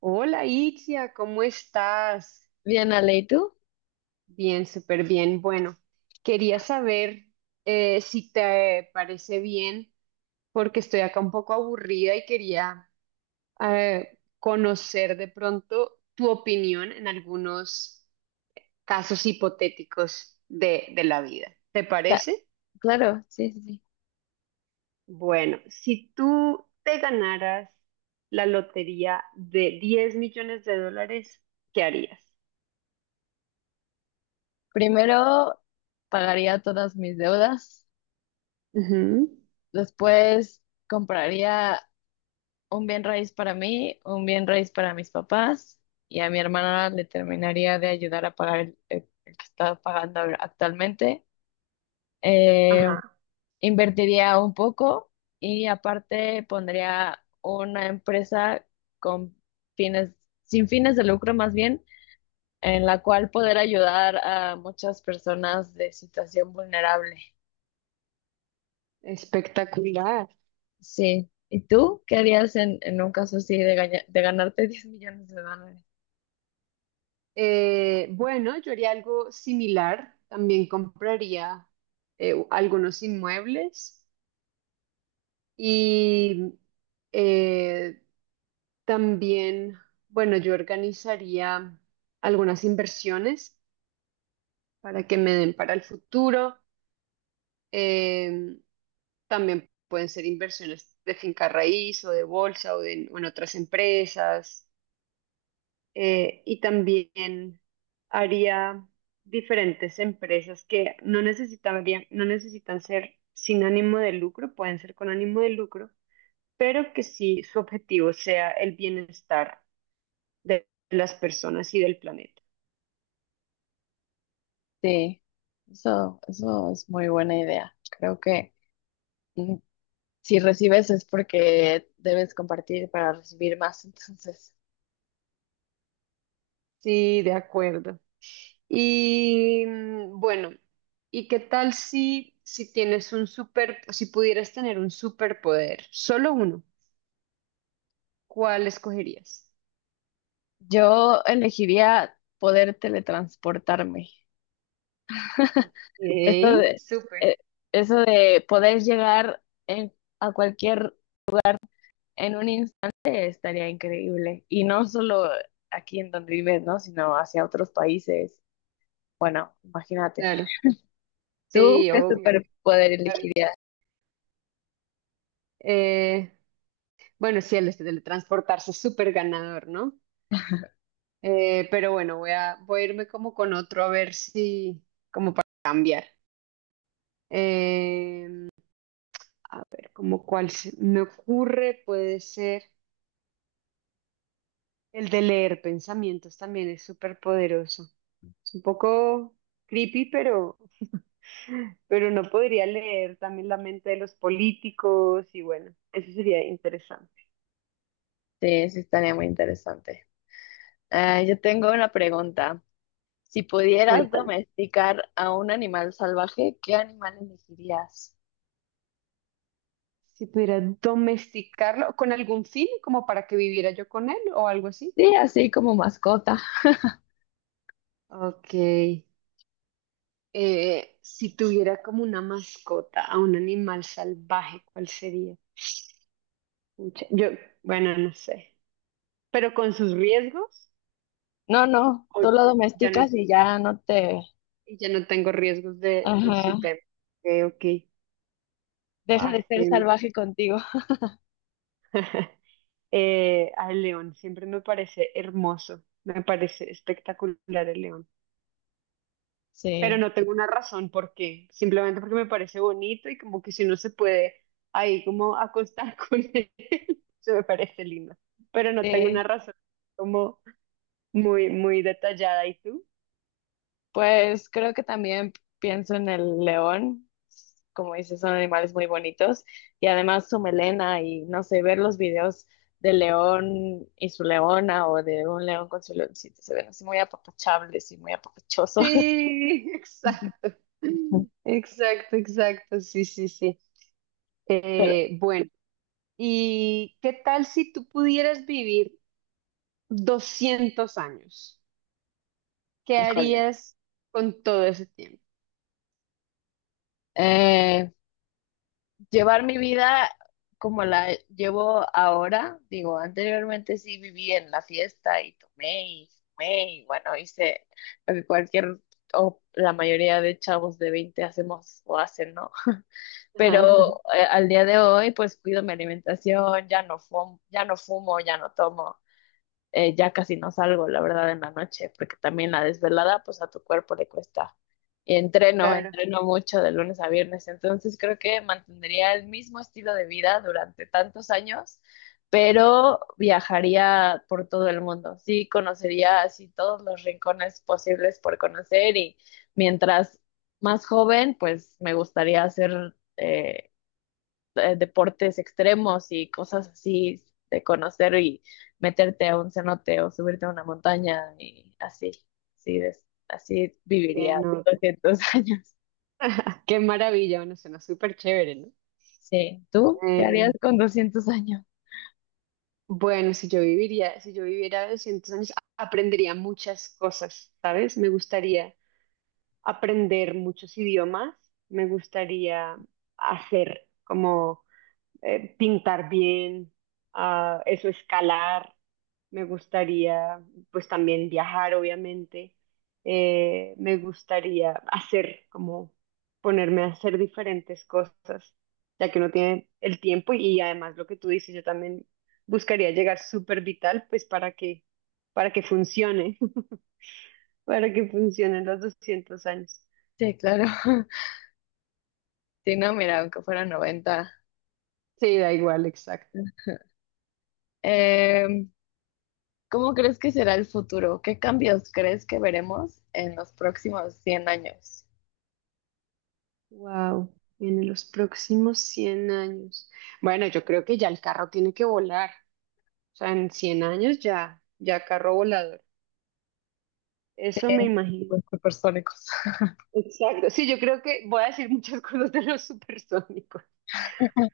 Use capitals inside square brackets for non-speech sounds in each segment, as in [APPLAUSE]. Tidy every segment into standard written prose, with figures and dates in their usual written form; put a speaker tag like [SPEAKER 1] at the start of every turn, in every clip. [SPEAKER 1] Hola Itzia, ¿cómo estás?
[SPEAKER 2] Bien, Ale, ¿y tú?
[SPEAKER 1] Bien, súper bien. Bueno, quería saber si te parece bien, porque estoy acá un poco aburrida y quería conocer de pronto tu opinión en algunos casos hipotéticos de la vida. ¿Te
[SPEAKER 2] La-
[SPEAKER 1] parece?
[SPEAKER 2] claro, sí.
[SPEAKER 1] Bueno, si tú te ganaras la lotería de $10 millones, ¿qué harías?
[SPEAKER 2] Primero pagaría todas mis deudas,
[SPEAKER 1] Ujú.
[SPEAKER 2] después compraría un bien raíz para mí, un bien raíz para mis papás y a mi hermana le terminaría de ayudar a pagar el que está pagando actualmente. Eh,
[SPEAKER 1] Ajá.
[SPEAKER 2] Invertiría un poco y aparte pondría una empresa con fines, sin fines de lucro más bien, en la cual poder ayudar a muchas personas de situación vulnerable.
[SPEAKER 1] Espectacular.
[SPEAKER 2] Sí. ¿Y tú qué harías en un caso así de, de ganarte [LAUGHS] 10 millones de dólares?
[SPEAKER 1] Bueno, yo haría algo similar. También compraría algunos inmuebles y eh, también, bueno, yo organizaría algunas inversiones para que me den para el futuro. Eh, También pueden ser inversiones de finca raíz o de bolsa o en otras empresas. Y también haría diferentes empresas que no necesitarían, no necesitan ser sin ánimo de lucro, pueden ser con ánimo de lucro, pero que sí su objetivo sea el bienestar de las personas y del planeta.
[SPEAKER 2] Sí. Eso es muy buena idea. Creo que mm, si recibes es porque debes compartir para recibir más. Entonces,
[SPEAKER 1] Sí, de acuerdo. Y mm, bueno, ¿y qué tal si tienes un super, si pudieras tener un superpoder, solo uno, ¿cuál escogerías?
[SPEAKER 2] yo elegiría poder teletransportarme. Eso
[SPEAKER 1] Ok,
[SPEAKER 2] de,
[SPEAKER 1] súper,
[SPEAKER 2] eh, eso de poder a en un... Estaría increíble. Y no solo aquí en donde vives, ¿no? Sino hacia otros países. Bueno, imagínate.
[SPEAKER 1] claro.
[SPEAKER 2] ¿Tú
[SPEAKER 1] Sí,
[SPEAKER 2] qué
[SPEAKER 1] obvio, qué
[SPEAKER 2] superpoder
[SPEAKER 1] maravilla.
[SPEAKER 2] elegirías?
[SPEAKER 1] Eh, bueno, sí, el este teletransportarse es súper ganador, ¿no? Pero bueno, voy a irme como con otro a ver si cambiar. Eh, a ver, como cuál se me ocurre, puede ser el de leer pensamientos también es súper poderoso. Es un poco creepy, pero no podría leer también la mente de los políticos y bueno, eso sería interesante.
[SPEAKER 2] Sí, sí estaría muy interesante. Ah, yo tengo una pregunta. Si pudieras
[SPEAKER 1] Cuéntame.
[SPEAKER 2] domesticar a un animal salvaje, ¿qué animal elegirías?
[SPEAKER 1] Si pudiera domesticarlo con algún fin, como para que viviera yo con él o algo así.
[SPEAKER 2] Sí, así como mascota.
[SPEAKER 1] Ok. Si tuviera como una mascota a un animal salvaje, ¿cuál sería? Pucha, yo, bueno, no sé. Pero con sus riesgos,
[SPEAKER 2] No,
[SPEAKER 1] o
[SPEAKER 2] tú lo
[SPEAKER 1] ya no,
[SPEAKER 2] domesticas y ya no te...
[SPEAKER 1] ya no tengo riesgos de
[SPEAKER 2] Ajá,
[SPEAKER 1] su tema. Ok, ok.
[SPEAKER 2] deja
[SPEAKER 1] Ah,
[SPEAKER 2] de
[SPEAKER 1] es
[SPEAKER 2] ser
[SPEAKER 1] que-
[SPEAKER 2] salvaje contigo.
[SPEAKER 1] [LAUGHS] al león, siempre me parece hermoso. Me parece espectacular el león. Pero
[SPEAKER 2] Sí,
[SPEAKER 1] no tengo una razón por qué, simplemente porque me parece bonito y como que si uno se puede ahí como acostar [LAUGHS] con él, se me parece lindo, pero no tengo una
[SPEAKER 2] sí.
[SPEAKER 1] razón como muy, muy detallada. ¿Y tú?
[SPEAKER 2] Pues creo que también pienso en el león, como dices, son animales muy bonitos y además su melena y no sé, ver los videos del león y su leona o de un león con su leoncito, se ven así muy apapachables y muy apapachosos.
[SPEAKER 1] Sí, [LAUGHS] exacto,
[SPEAKER 2] [LAUGHS] Ujú.
[SPEAKER 1] exacto, exacto, sí, sí, sí.
[SPEAKER 2] Pero
[SPEAKER 1] Bueno, ¿Y qué tal si tú pudieras vivir 200 años? ¿Qué
[SPEAKER 2] híjole.
[SPEAKER 1] harías con todo ese tiempo?
[SPEAKER 2] Eh, Llevar mi vida como la llevo ahora. Digo, anteriormente sí viví en la fiesta y tomé y fumé y bueno, hice lo que cualquier o la mayoría de chavos de 20 hacemos o hacen, ¿no? Pero
[SPEAKER 1] Ajá,
[SPEAKER 2] al día de hoy pues cuido mi alimentación, ya no fumo, ya no tomo, ya casi no salgo, la verdad, en la noche, porque también la desvelada, pues a tu cuerpo le cuesta. Y
[SPEAKER 1] [LAUGHS] claro,
[SPEAKER 2] entreno mucho de lunes a viernes, entonces creo que mantendría el mismo estilo de vida durante tantos años, pero viajaría por todo el mundo. Sí, conocería así todos los rincones posibles por conocer y mientras más joven, pues me gustaría hacer deportes extremos y cosas así de conocer y meterte a un cenote o subirte a una montaña y así
[SPEAKER 1] que
[SPEAKER 2] viviría
[SPEAKER 1] no.
[SPEAKER 2] 200 [LAUGHS] años.
[SPEAKER 1] Qué maravilla, bueno, suena súper chévere, ¿no?
[SPEAKER 2] Sí, ¿tú qué
[SPEAKER 1] Eh,
[SPEAKER 2] harías con 200 años?
[SPEAKER 1] bueno, si yo viviera 200 años, aprendería muchas cosas, ¿sabes? Me gustaría aprender muchos idiomas, me gustaría hacer como pintar bien, ah, eso, escalar. Me gustaría, pues también viajar, obviamente. Me gustaría hacer, como ponerme a hacer diferentes cosas, ya que uno tiene el tiempo y además lo que tú dices, yo también buscaría llegar súper vital, pues para que funcione, [LAUGHS] para que funcionen los 200 años.
[SPEAKER 2] Sí, claro. [LAUGHS] Sí, no, mira, aunque fuera 90.
[SPEAKER 1] Sí, da igual, exacto.
[SPEAKER 2] Em, ¿Cómo crees que será el futuro? ¿Qué cambios crees que veremos en los próximos 100 años?
[SPEAKER 1] Wow, en los próximos 100 años. Bueno, yo creo que ya el carro tiene que volar. O sea, en 100 años ya carro volador. Eso me
[SPEAKER 2] Sí, los
[SPEAKER 1] imagino.
[SPEAKER 2] supersónicos.
[SPEAKER 1] Exacto. Sí, yo creo que voy a decir muchas [LAUGHS] cosas de los supersónicos.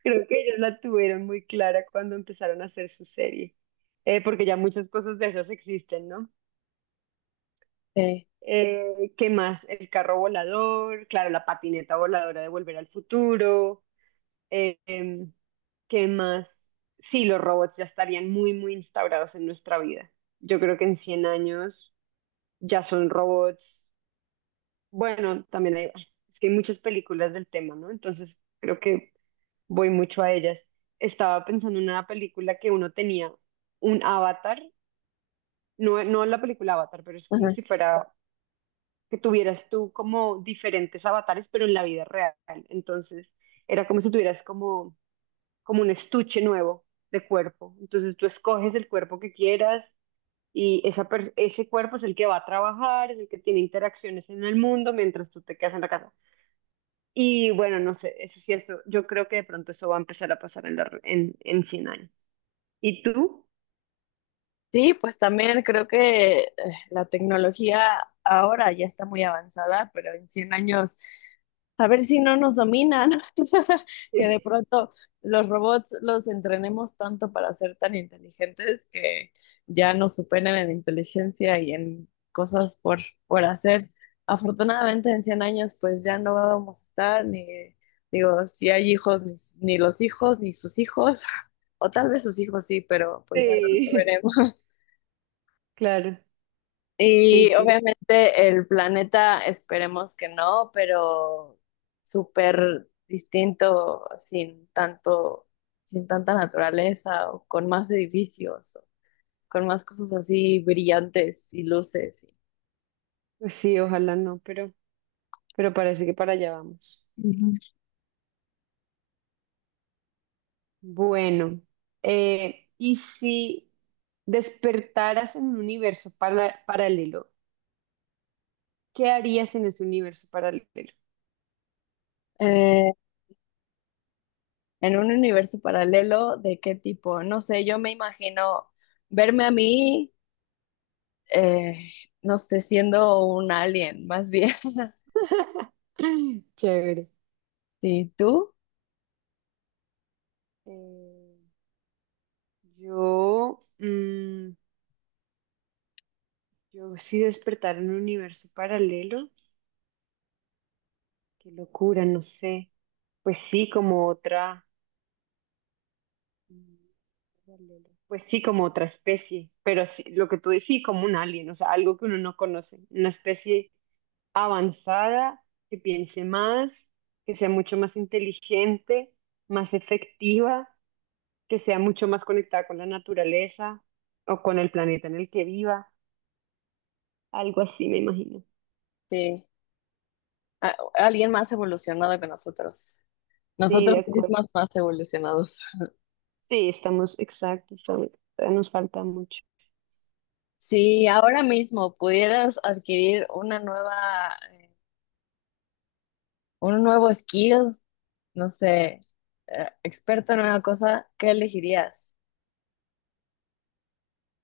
[SPEAKER 1] Creo que ellos la tuvieron muy clara cuando empezaron a hacer su serie. Porque ya muchas cosas de esas existen, ¿no?
[SPEAKER 2] [LAUGHS]
[SPEAKER 1] ¿Qué más? El carro volador, claro, la patineta voladora de Volver al Futuro. Eh, em, ¿Qué más? Sí, los robots ya estarían muy, muy instaurados en nuestra vida. Yo creo que en 100 años ya son robots. Bueno, también hay, es que hay muchas películas del tema, ¿no? Entonces creo que voy mucho a ellas. Estaba pensando en una película que uno tenía un avatar, no, no la película Avatar, pero es
[SPEAKER 2] Sí.
[SPEAKER 1] como si fuera que tuvieras tú como diferentes avatares, pero en la vida real. Entonces era como si tuvieras como un estuche nuevo de cuerpo. Entonces tú escoges el cuerpo que quieras y ese cuerpo es el que va a trabajar, es el que tiene interacciones en el mundo mientras tú te quedas en la casa. Y bueno, no sé, eso sí, eso, yo creo que de pronto eso va a empezar a pasar en, la re- en cien años. ¿Y tú?
[SPEAKER 2] Sí, pues también creo que la tecnología ahora ya está muy avanzada, pero en 100 años, a ver si no nos dominan, [LAUGHS] que de
[SPEAKER 1] [LAUGHS]
[SPEAKER 2] pronto los robots los entrenemos tanto para ser tan inteligentes que ya nos superen en inteligencia y en cosas por hacer. Afortunadamente en 100 años pues ya no vamos a estar ni, digo, si hay hijos, ni los hijos, ni sus hijos, [LAUGHS] o tal vez sus hijos sí, pero pues ya no lo
[SPEAKER 1] Sí,
[SPEAKER 2] veremos.
[SPEAKER 1] claro, sí,
[SPEAKER 2] Y
[SPEAKER 1] sí,
[SPEAKER 2] obviamente el planeta, esperemos que no, pero súper distinto, sin tanta naturaleza, o con más edificios, o con más cosas así brillantes y luces.
[SPEAKER 1] pues sí, ojalá no, pero parece que para allá vamos.
[SPEAKER 2] Ujú.
[SPEAKER 1] Bueno, ¿y si despertaras en un universo paralelo? ¿Qué harías en ese universo paralelo?
[SPEAKER 2] Eh, en un universo paralelo, ¿de qué tipo? No sé, yo me imagino verme a mí, eh, no sé, siendo un alien, más bien. [LAUGHS]
[SPEAKER 1] [CLEARS THROAT] [LAUGHS] Chévere.
[SPEAKER 2] ¿Sí, tú?
[SPEAKER 1] Eh, yo, mm, yo sí despertar en un universo paralelo. Qué locura, no sé. Pues sí, como otra. Mm, paralelo. Pues sí, como otra especie. Pero sí, lo que tú decís, sí, como un alien, o sea, algo que uno no conoce. Una especie avanzada, que piense más, que sea mucho más inteligente, más efectiva, que sea mucho más conectada con la naturaleza o con el planeta en el que viva, algo así me imagino.
[SPEAKER 2] Sí. Alguien más evolucionado que nosotros.
[SPEAKER 1] Sí, de
[SPEAKER 2] Nosotros
[SPEAKER 1] acuerdo.
[SPEAKER 2] mismos más evolucionados.
[SPEAKER 1] Sí, estamos, exacto, todavía nos falta mucho.
[SPEAKER 2] Si
[SPEAKER 1] Pues,
[SPEAKER 2] ahora mismo pudieras adquirir una nueva, un nuevo skill, no sé, experto en una cosa, ¿qué elegirías?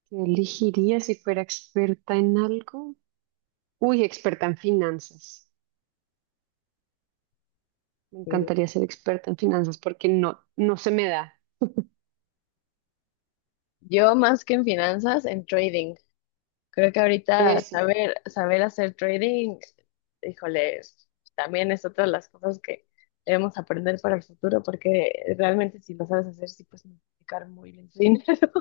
[SPEAKER 1] ¿qué elegiría si fuera experta en algo? Uy, experta en finanzas. Me
[SPEAKER 2] Y
[SPEAKER 1] encantaría ser experta en finanzas porque no, no se me da.
[SPEAKER 2] yo más que en finanzas, en trading. Creo que ahorita
[SPEAKER 1] Eso.
[SPEAKER 2] saber hacer trading, híjole, también es otra de las cosas que debemos aprender para el futuro, porque realmente si lo sabes hacer, sí puedes multiplicar muy bien tu dinero.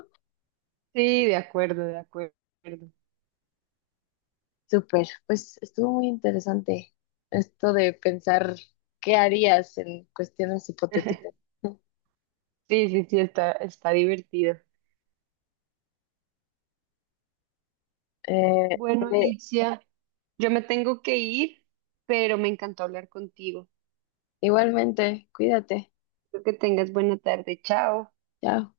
[SPEAKER 1] Sí, de acuerdo, de acuerdo.
[SPEAKER 2] Súper, pues estuvo muy interesante esto de pensar qué harías en cuestiones hipotéticas.
[SPEAKER 1] [LAUGHS]
[SPEAKER 2] [LAUGHS]
[SPEAKER 1] Sí, sí, sí, está, está divertido.
[SPEAKER 2] Eh,
[SPEAKER 1] Bueno,
[SPEAKER 2] eh,
[SPEAKER 1] Itzia. Yo me tengo que ir, pero me encantó hablar contigo.
[SPEAKER 2] igualmente, cuídate.
[SPEAKER 1] Espero que tengas buena tarde. Chao.
[SPEAKER 2] Chao.